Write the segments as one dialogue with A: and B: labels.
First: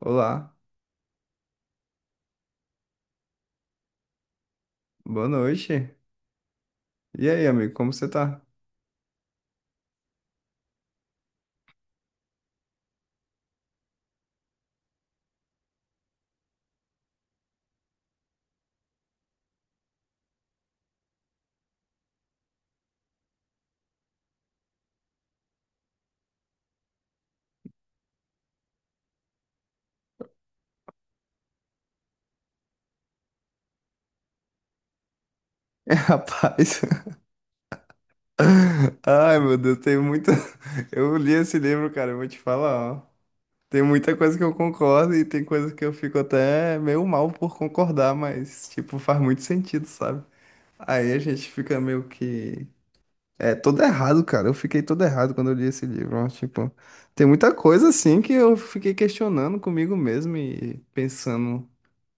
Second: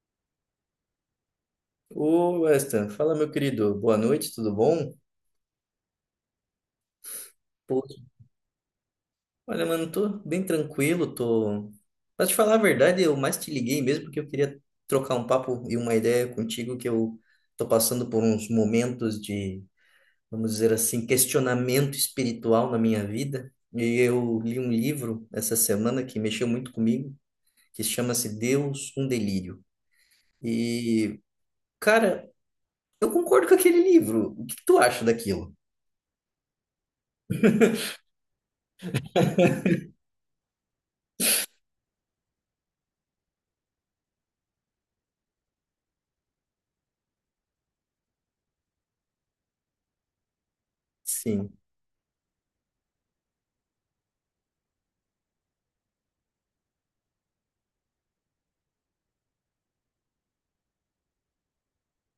A: Olá,
B: Ô, Weston, fala meu querido, boa noite, tudo bom?
A: boa noite. E aí, amigo,
B: Pô,
A: como você tá?
B: olha, mano, tô bem tranquilo, tô. Pra te falar a verdade, eu mais te liguei mesmo porque eu queria trocar um papo e uma ideia contigo que eu tô passando por uns momentos de, vamos dizer assim, questionamento espiritual na minha vida. E eu li um livro essa semana que mexeu muito comigo, que chama-se Deus, um Delírio. E, cara, eu concordo com aquele livro. O que que tu acha daquilo?
A: Rapaz, ai meu Deus, tem muita. Eu li esse livro, cara, eu vou te falar, ó. Tem muita coisa que eu concordo e tem coisa que eu fico até meio mal por concordar, mas, tipo, faz muito sentido, sabe? Aí a gente
B: Sim.
A: fica meio que. É, todo errado, cara. Eu fiquei todo errado quando eu li esse livro, ó. Tipo, tem muita coisa, assim, que eu fiquei questionando comigo mesmo e pensando,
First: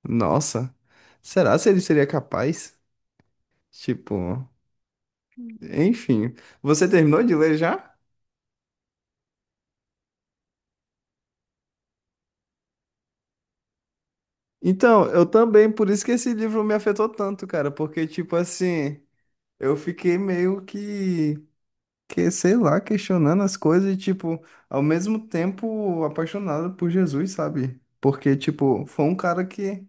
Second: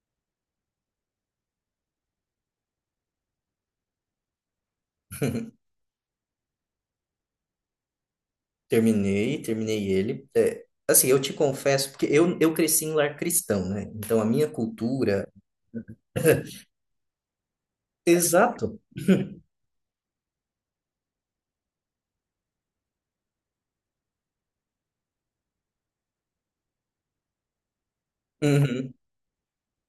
A: nossa, será se ele seria capaz? Tipo, enfim. Você terminou de ler já?
B: Terminei, terminei ele. É, assim, eu te confesso, porque eu cresci em lar cristão, né? Então a minha
A: Então, eu
B: cultura.
A: também, por isso que esse livro me afetou tanto, cara, porque, tipo
B: Exato.
A: assim, eu fiquei meio que, sei lá, questionando as coisas e, tipo, ao mesmo tempo apaixonado por Jesus, sabe? Porque, tipo,
B: Uhum.
A: foi um cara que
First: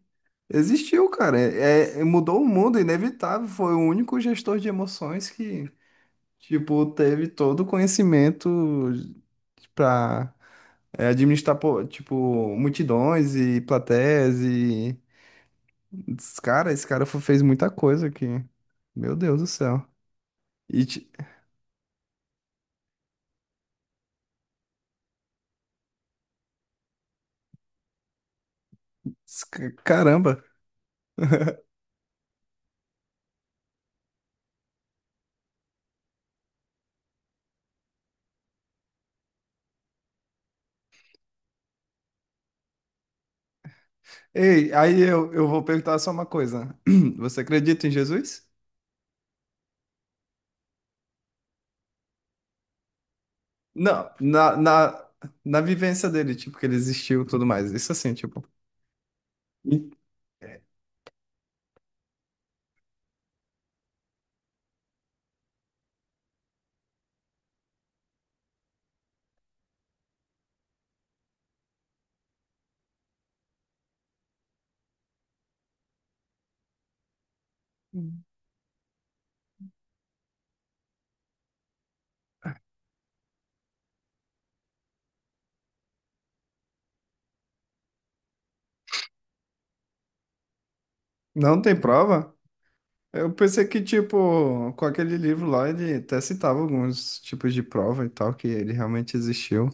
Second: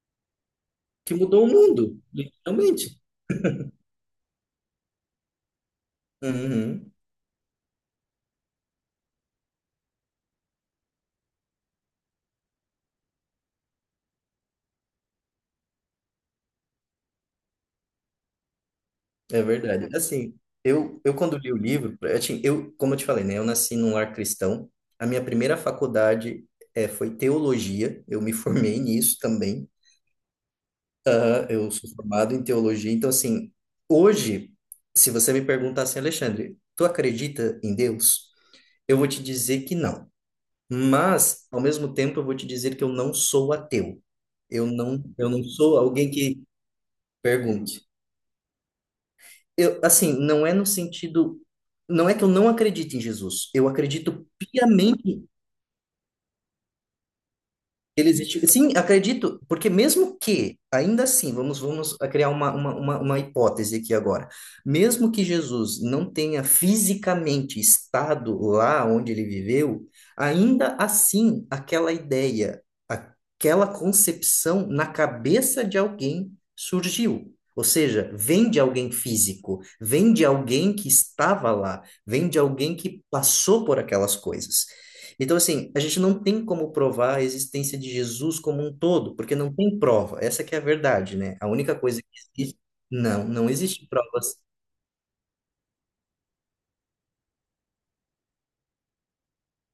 A: existiu,
B: Que
A: cara,
B: mudou o mundo,
A: mudou o mundo,
B: literalmente.
A: inevitável, foi o único gestor de emoções que, tipo,
B: Uhum.
A: teve todo o conhecimento pra. É, administrar, pô, tipo, multidões e plateias e... Cara, esse cara fez muita coisa aqui. Meu Deus
B: É
A: do céu.
B: verdade. Assim,
A: E,
B: eu,
A: ti-
B: eu quando li o livro, assim, eu, como eu te falei, né? Eu nasci num lar cristão. A minha primeira faculdade foi teologia. Eu me formei nisso também.
A: Caramba.
B: Aham, eu sou formado em teologia. Então, assim, hoje, se você me perguntar assim, Alexandre, tu acredita em Deus? Eu vou te dizer que não. Mas, ao mesmo tempo, eu vou te dizer que eu não sou ateu. Eu
A: Ei, aí
B: não, eu
A: eu,
B: não
A: eu vou
B: sou
A: perguntar
B: alguém
A: só uma
B: que
A: coisa. Você
B: pergunte.
A: acredita em Jesus?
B: Eu, assim, não é no sentido. Não é que eu não acredite em Jesus. Eu
A: Não,
B: acredito
A: na, na,
B: piamente.
A: na vivência dele, tipo, que ele existiu e tudo mais. Isso
B: Ele
A: assim, tipo...
B: existe. Sim, acredito, porque
A: E
B: mesmo que, ainda assim, vamos a criar uma hipótese aqui agora. Mesmo que Jesus não tenha fisicamente estado lá onde ele viveu, ainda assim, aquela ideia, aquela concepção na cabeça de alguém surgiu. Ou seja, vem de alguém físico, vem de alguém que estava lá, vem de alguém que passou por aquelas coisas. Então, assim, a gente não tem como provar a existência de Jesus como um todo, porque não tem prova. Essa que é a verdade, né? A
A: não
B: única
A: tem
B: coisa que
A: prova?
B: existe, não,
A: Eu
B: não
A: pensei que,
B: existe prova.
A: tipo, com aquele livro lá, ele até citava alguns tipos de prova e tal, que ele realmente existiu.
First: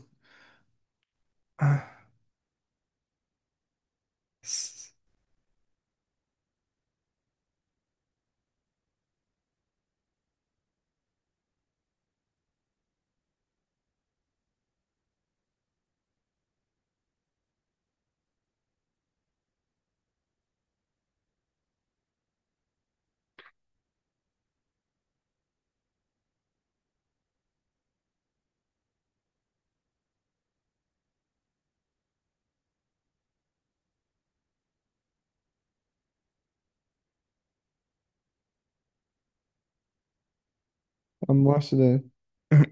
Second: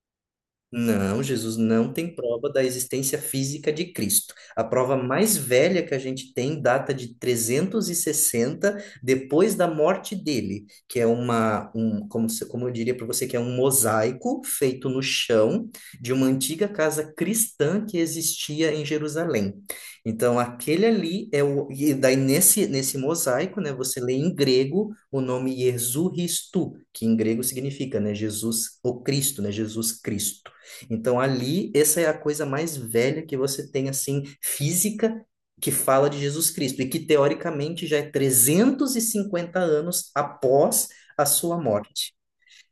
B: Não, Jesus
A: Ah.
B: não tem prova da existência física de Cristo. A prova mais velha que a gente tem data de 360 depois da morte dele, que é um, como, se- como eu diria para você, que é um mosaico feito no chão de uma antiga casa cristã que existia em Jerusalém. Então, aquele ali é o. E daí, nesse mosaico, né, você lê em grego o nome Jesus Christou, que em grego significa, né, Jesus, o Cristo, né, Jesus Cristo. Então, ali, essa é a coisa mais velha que você tem, assim, física, que fala de Jesus Cristo, e que, teoricamente, já é 350 anos após a
A: A
B: sua
A: morte dela.
B: morte.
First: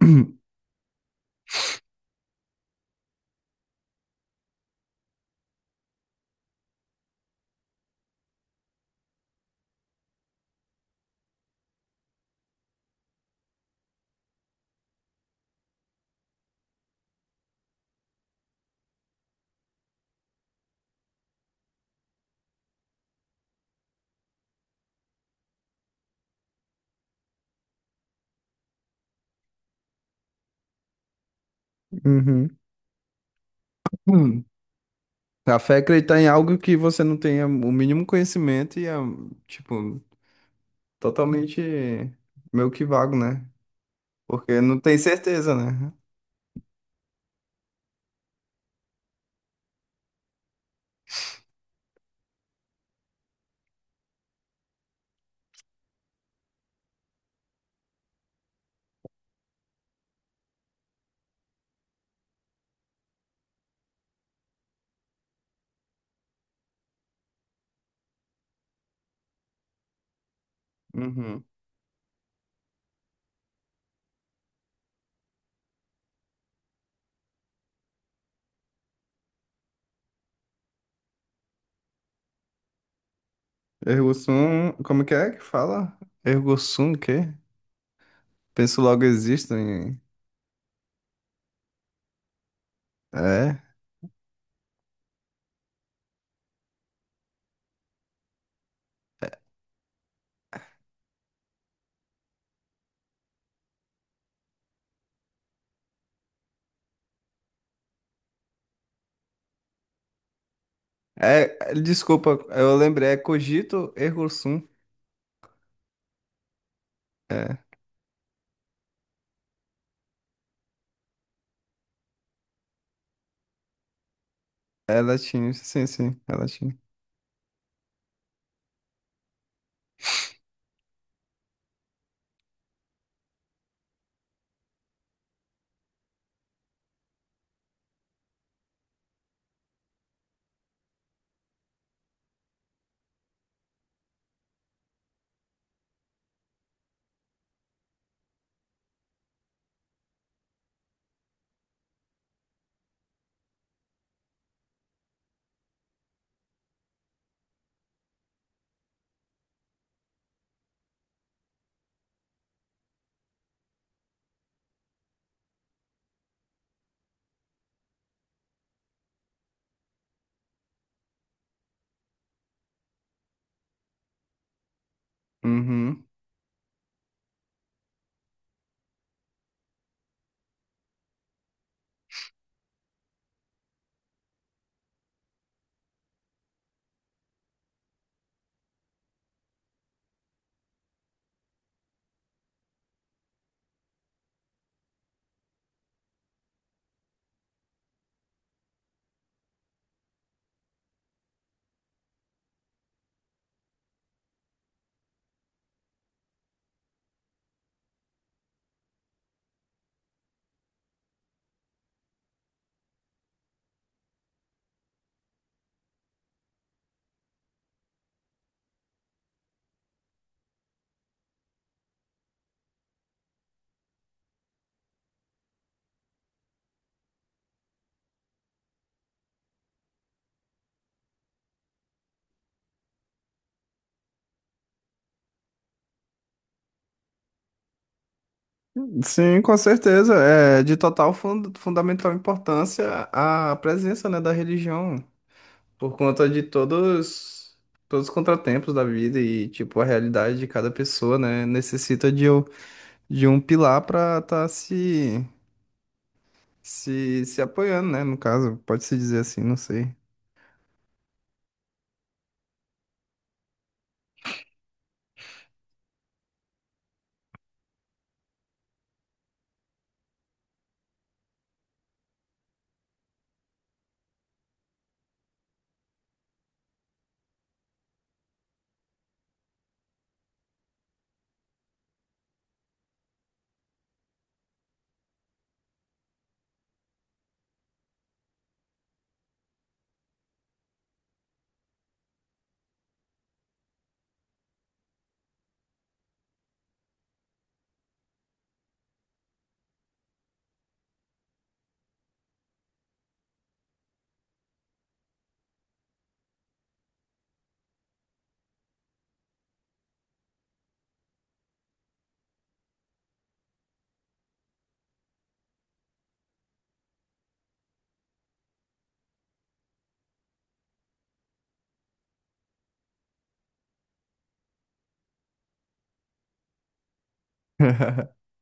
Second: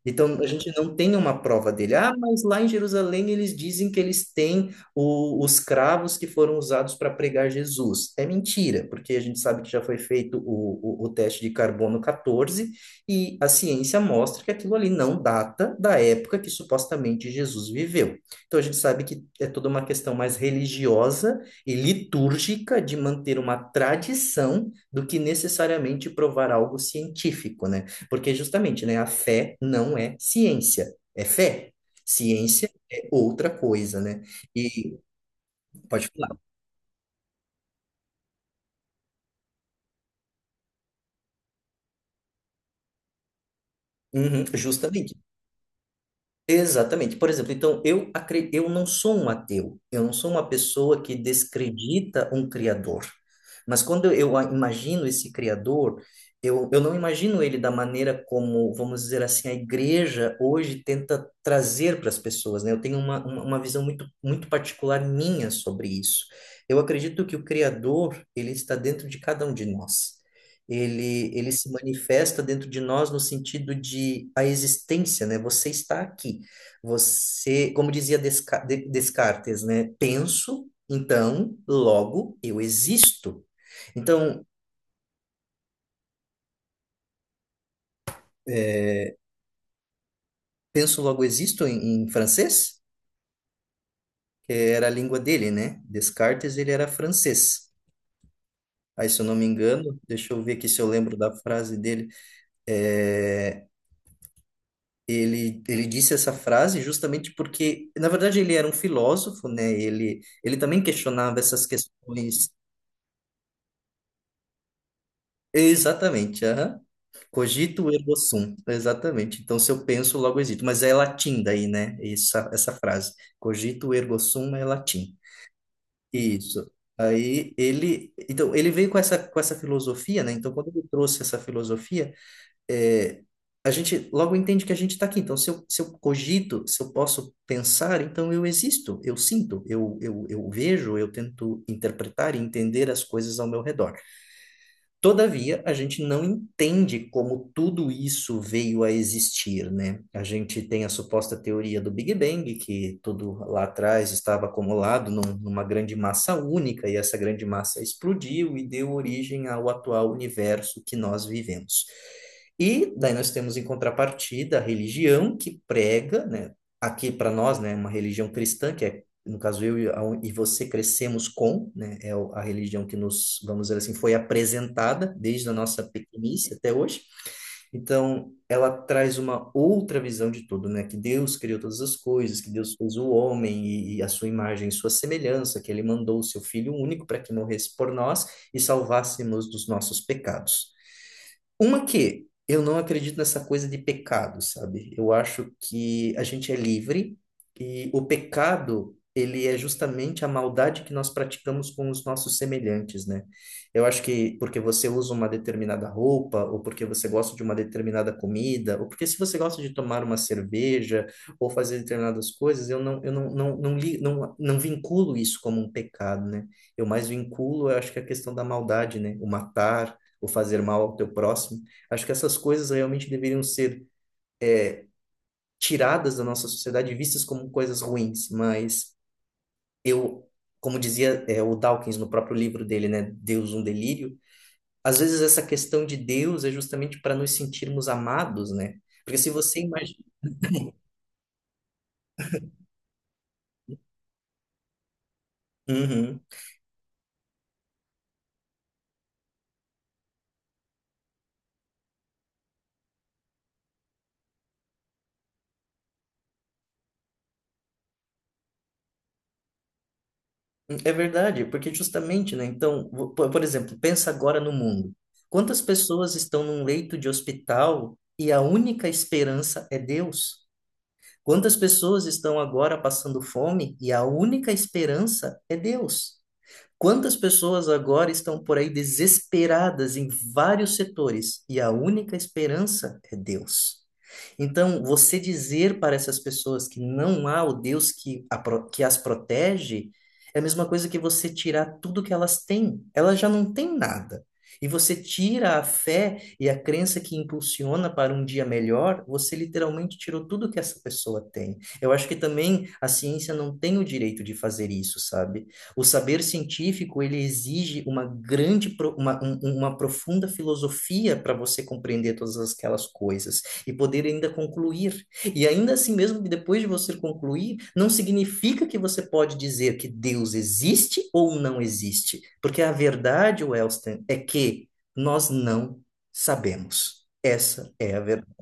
B: Então, a gente não tem uma prova dele. Ah, mas lá em Jerusalém eles dizem que eles têm os cravos que foram usados para pregar Jesus. É mentira, porque a gente sabe que já foi feito o teste de carbono 14 e a ciência mostra que aquilo ali não data da época que supostamente Jesus viveu. Então, a gente sabe que é toda uma questão mais religiosa e litúrgica de manter uma tradição do que necessariamente provar algo científico, né? Porque justamente, né, a fé não é ciência, é fé.
A: Uhum.
B: Ciência é outra coisa, né?
A: Hum.
B: E
A: A fé é
B: pode
A: acreditar em
B: falar.
A: algo que você não tenha o mínimo conhecimento e é, tipo, totalmente meio que vago, né?
B: Uhum,
A: Porque não tem
B: justamente.
A: certeza, né?
B: Exatamente. Por exemplo, então eu não sou um ateu, eu não sou uma pessoa que descredita um criador. Mas quando eu imagino esse criador, eu não imagino ele da maneira como, vamos dizer assim, a igreja hoje tenta trazer para as pessoas, né? Eu tenho uma, uma visão muito, muito particular minha sobre isso. Eu acredito que o criador, ele está dentro de cada um de nós. Ele,
A: Uhum.
B: ele se manifesta dentro de nós no sentido de a existência, né? Você está aqui. Você, como dizia Descartes, né? Penso, então, logo eu existo.
A: Ergo
B: Então,
A: sum, como que é que fala? Ergo sum, o quê? Penso
B: é,
A: logo existo em...
B: penso, logo existo em francês,
A: É.
B: que era a língua dele, né? Descartes, ele era francês. Aí, se eu não me engano, deixa eu ver aqui se eu lembro da frase dele. É, ele disse essa frase justamente porque, na verdade, ele era um filósofo, né? Ele também questionava
A: É,
B: essas
A: é, desculpa,
B: questões.
A: eu lembrei, é cogito ergo sum.
B: Exatamente, aham.
A: É,
B: Cogito ergo sum, exatamente. Então, se eu penso, logo existo. Mas é latim daí, né? Essa frase. Cogito ergo sum é
A: é
B: latim.
A: latim, sim, sim, é
B: Isso.
A: latim.
B: Aí ele, então, ele veio com essa filosofia, né? Então, quando ele trouxe essa filosofia, é, a gente logo entende que a gente está aqui. Então, se eu cogito, se eu posso pensar, então eu existo, eu sinto, eu vejo, eu tento interpretar e entender as coisas ao meu redor. Todavia, a gente não entende como tudo isso veio a existir, né? A gente tem a suposta teoria do Big Bang, que tudo lá atrás estava acumulado numa grande massa única, e essa grande massa explodiu e deu origem ao atual universo que nós vivemos. E daí nós temos em contrapartida a religião que prega, né? Aqui para nós, né, uma religião cristã, que é no caso eu e você crescemos com, né, a religião que nos, vamos dizer assim, foi apresentada desde a nossa
A: Uhum.
B: pequenice até hoje. Então, ela traz uma outra visão de tudo, né? Que Deus criou todas as coisas, que Deus fez o homem e a sua imagem e sua semelhança, que ele mandou o seu Filho único para que morresse por nós e salvássemos dos nossos pecados. Uma que eu não acredito nessa coisa de pecado, sabe? Eu acho que a gente é livre e o pecado, ele é justamente a maldade que nós praticamos com os nossos semelhantes, né? Eu acho que porque você usa uma determinada roupa, ou porque você gosta de uma determinada comida, ou porque se você gosta de tomar uma cerveja ou fazer determinadas coisas, eu não, não, não, li, não, não vinculo isso como um pecado, né? Eu mais vinculo, eu acho que a questão da maldade, né? O matar ou fazer mal ao teu próximo. Acho que essas coisas realmente deveriam ser tiradas da nossa sociedade, vistas como coisas ruins, mas eu, como dizia o Dawkins no próprio livro dele, né, Deus um delírio, às vezes essa questão de Deus é justamente para nos sentirmos amados, né? Porque se
A: Sim, com
B: você imagina.
A: certeza. É de total fundamental importância a presença, né, da religião, por
B: Uhum.
A: conta de todos, todos os contratempos da vida e, tipo, a realidade de cada pessoa, né, necessita de um pilar para estar se, se apoiando, né, no caso, pode-se dizer assim, não sei.
B: É verdade, porque justamente, né? Então, por exemplo, pensa agora no mundo. Quantas pessoas estão num leito de hospital e a única esperança é Deus? Quantas pessoas estão agora passando fome e a única esperança é Deus? Quantas pessoas agora estão por aí desesperadas em vários setores e a única esperança é Deus? Então, você dizer para essas pessoas que não há o Deus que as protege é a mesma coisa que você tirar tudo que elas têm. Elas já não têm nada. E você tira a fé e a crença que impulsiona para um dia melhor, você literalmente tirou tudo que essa pessoa tem. Eu acho que também a ciência não tem o direito de fazer isso, sabe? O saber científico, ele exige uma grande, pro- uma, um- uma profunda filosofia para você compreender todas aquelas coisas e poder ainda concluir. E ainda assim mesmo, depois de você concluir, não significa que você pode dizer que Deus existe ou não existe, porque a verdade, Wellston, é que nós não sabemos. Essa é a verdade.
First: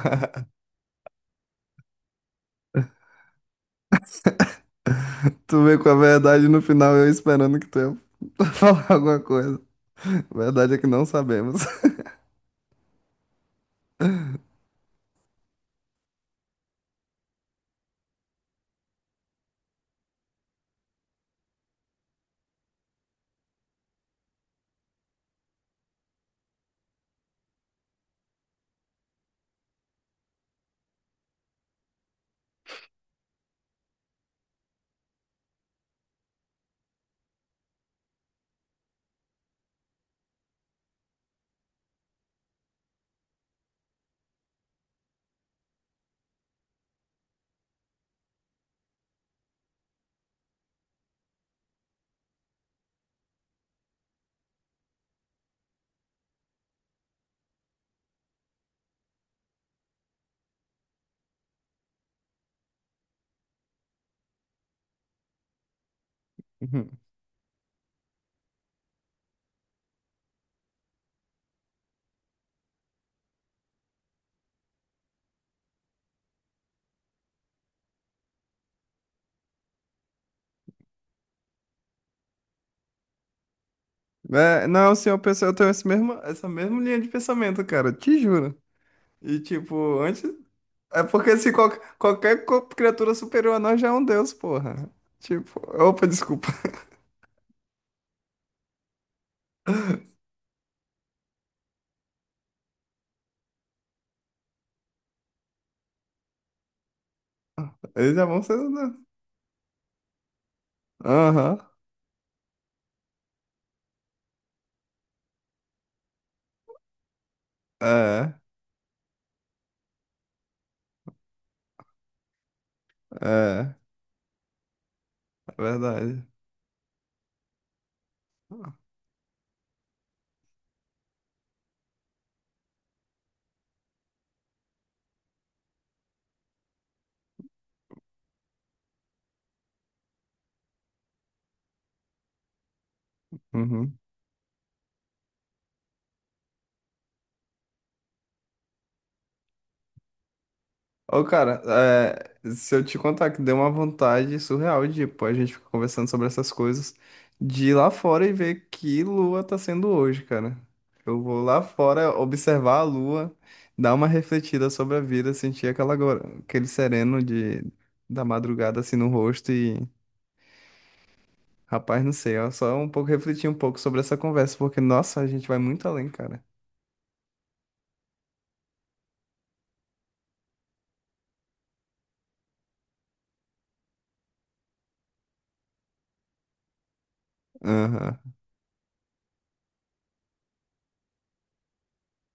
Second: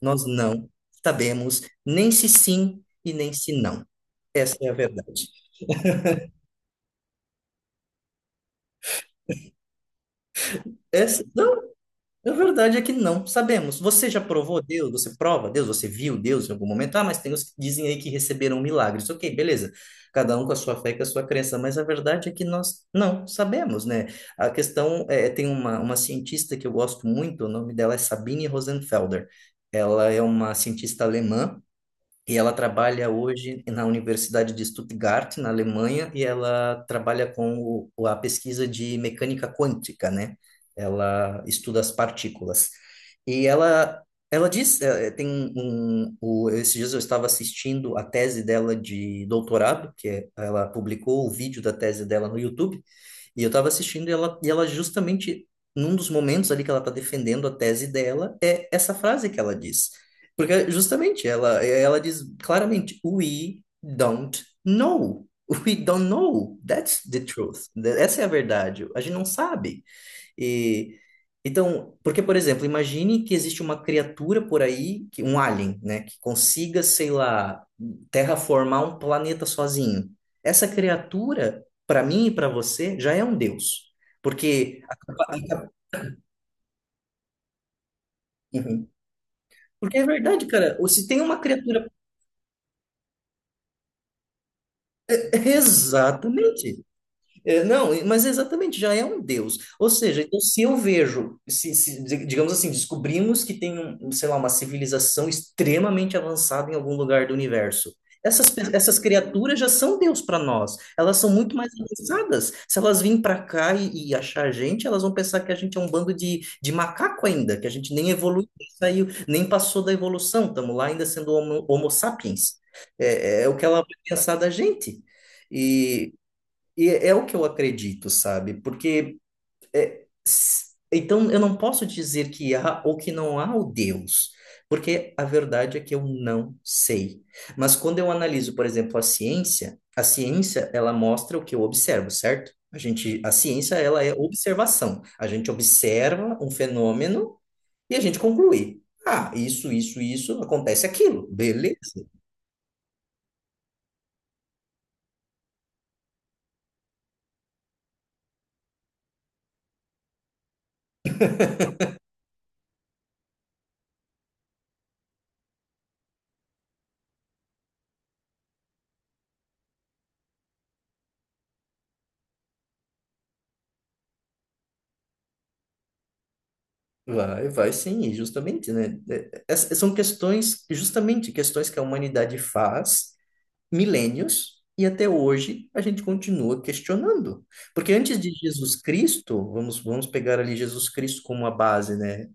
B: Nós não sabemos nem se sim e nem se não. Essa é a verdade.
A: Tu vê com a verdade no final, eu esperando que tu ia falar alguma coisa. A verdade é que não
B: Essa,
A: sabemos.
B: não, A verdade é que não sabemos. Você já provou Deus? Você prova Deus? Você viu Deus em algum momento? Ah, mas tem os que dizem aí que receberam milagres. Ok, beleza. Cada um com a sua fé e com a sua crença. Mas a verdade é que nós não sabemos, né? A questão é, tem uma cientista que eu gosto muito, o nome dela é Sabine Rosenfelder. Ela é uma cientista alemã. E ela trabalha hoje na Universidade de Stuttgart, na Alemanha, e ela trabalha com a pesquisa de mecânica quântica, né? Ela estuda as partículas. E ela diz, esses dias eu estava assistindo a tese dela de doutorado, ela publicou o vídeo da tese dela no YouTube, e eu estava assistindo e ela justamente, num dos momentos ali que ela está defendendo a tese dela, é essa frase que ela diz. Porque justamente ela diz claramente, we don't know. We don't know. That's the truth. Essa é a verdade. A gente não sabe. E então, porque, por exemplo, imagine que existe uma criatura por aí, um alien, né, que consiga, sei lá, terraformar um planeta sozinho. Essa criatura, para mim e para você, já é um deus.
A: É,
B: Porque
A: não, sim, eu penso,
B: a
A: eu tenho
B: capa-
A: esse mesmo, essa mesma linha de pensamento, cara, te juro.
B: Uhum.
A: E
B: Porque
A: tipo,
B: é
A: antes.
B: verdade, cara. Ou
A: É
B: se tem
A: porque
B: uma
A: se qual-
B: criatura.
A: qualquer co- criatura superior a nós já é um deus, porra. Tipo, opa, desculpa.
B: Exatamente. É, não, mas exatamente, já é um Deus. Ou seja, então, se eu vejo, se, di- digamos assim, descobrimos que tem, sei lá, uma civilização extremamente avançada em algum lugar do universo.
A: Eles já vão
B: Essas,
A: ser
B: pe-
A: um
B: essas
A: deus.
B: criaturas já são Deus para nós. Elas são muito
A: Aham.
B: mais avançadas. Se elas virem para cá e achar a gente, elas vão pensar que a gente é um bando de macaco ainda, que a gente nem
A: É,
B: evoluiu, nem saiu, nem passou da evolução. Estamos lá ainda sendo homo sapiens. É o que
A: é,
B: ela vai pensar da gente.
A: é
B: e
A: verdade.
B: e é o que eu acredito, sabe? Porque então eu não posso dizer que há ou que não há o Deus, porque a verdade é que eu não sei. Mas quando eu analiso, por exemplo, a ciência, ela mostra o que eu observo, certo? A ciência
A: Uhum.
B: ela é observação. A gente observa um fenômeno e a gente conclui. Ah, isso acontece
A: Ô,
B: aquilo,
A: cara,
B: beleza?
A: é, se eu te contar que deu uma vontade surreal de, pô, a gente fica conversando sobre essas coisas, de ir lá fora e ver que lua tá sendo hoje, cara. Eu vou lá fora observar a lua, dar uma refletida sobre a vida, sentir aquela, aquele sereno de, da madrugada assim no rosto e, rapaz, não sei, ó, só um pouco refletir um pouco sobre essa conversa, porque, nossa, a gente vai muito além, cara.
B: Vai, vai sim, e justamente, né? São questões, justamente, questões que a humanidade faz milênios e até hoje a gente continua questionando. Porque
A: Aham.
B: antes de Jesus Cristo, vamos pegar ali Jesus Cristo como a base, né?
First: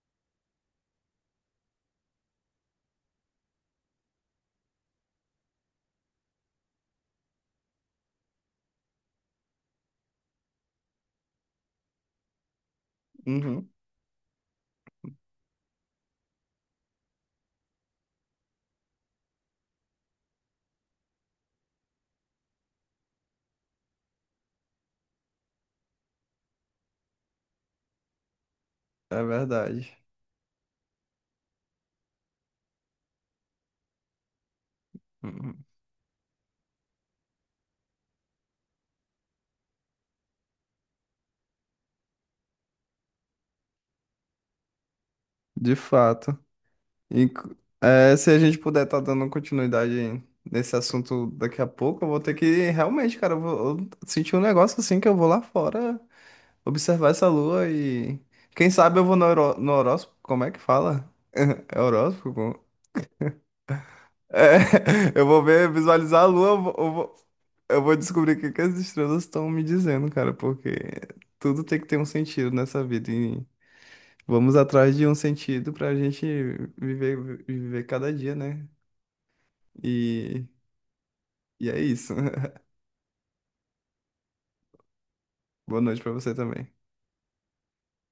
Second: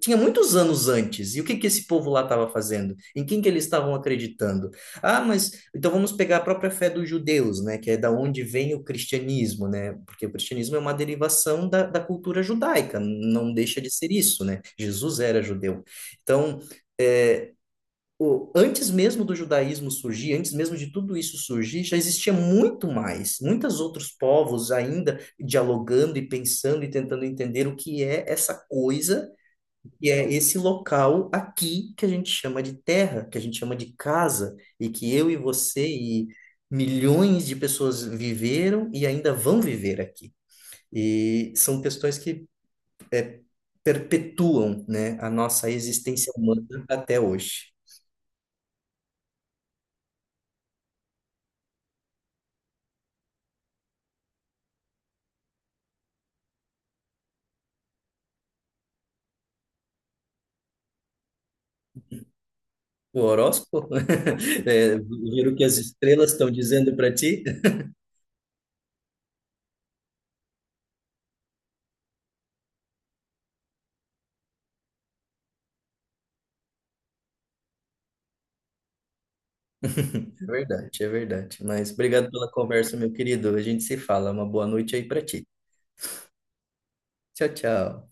B: Tinha muitos anos antes. E o que que esse povo lá estava fazendo? Em quem que eles estavam acreditando? Ah, mas então vamos pegar a própria fé dos judeus, né? Que é da onde vem o cristianismo, né? Porque o cristianismo é uma derivação da cultura judaica, não
A: Uhum.
B: deixa de ser isso, né? Jesus era judeu. Então, antes mesmo do judaísmo surgir, antes mesmo de tudo isso surgir, já existia muito mais, muitos outros povos ainda dialogando e pensando e tentando entender o que é essa
A: É
B: coisa
A: verdade.
B: e é esse local aqui que a gente chama de terra, que a gente chama de casa, e que eu e
A: Uhum.
B: você e milhões de pessoas viveram e ainda vão viver aqui. E são questões que perpetuam, né, a nossa
A: De
B: existência
A: fato.
B: humana até
A: Inc-
B: hoje.
A: É, se a gente puder estar dando continuidade nesse assunto daqui a pouco, eu vou ter que realmente, cara, eu senti um negócio assim que eu vou lá fora observar essa lua e quem sabe eu vou no, no horóscopo, como é que fala? É horóscopo?
B: O horóscopo?
A: É,
B: É,
A: eu vou
B: ver o que
A: ver,
B: as
A: visualizar a
B: estrelas
A: lua,
B: estão
A: eu vou, eu
B: dizendo para
A: vou,
B: ti?
A: eu vou descobrir o que que as estrelas estão me dizendo, cara, porque tudo tem que ter um sentido nessa vida e vamos atrás de um sentido pra gente viver cada dia, né?
B: É
A: E
B: verdade, é verdade.
A: E é
B: Mas
A: isso.
B: obrigado pela conversa, meu querido. A gente se fala. Uma boa noite aí para ti.
A: Boa noite pra você também.
B: Tchau, tchau.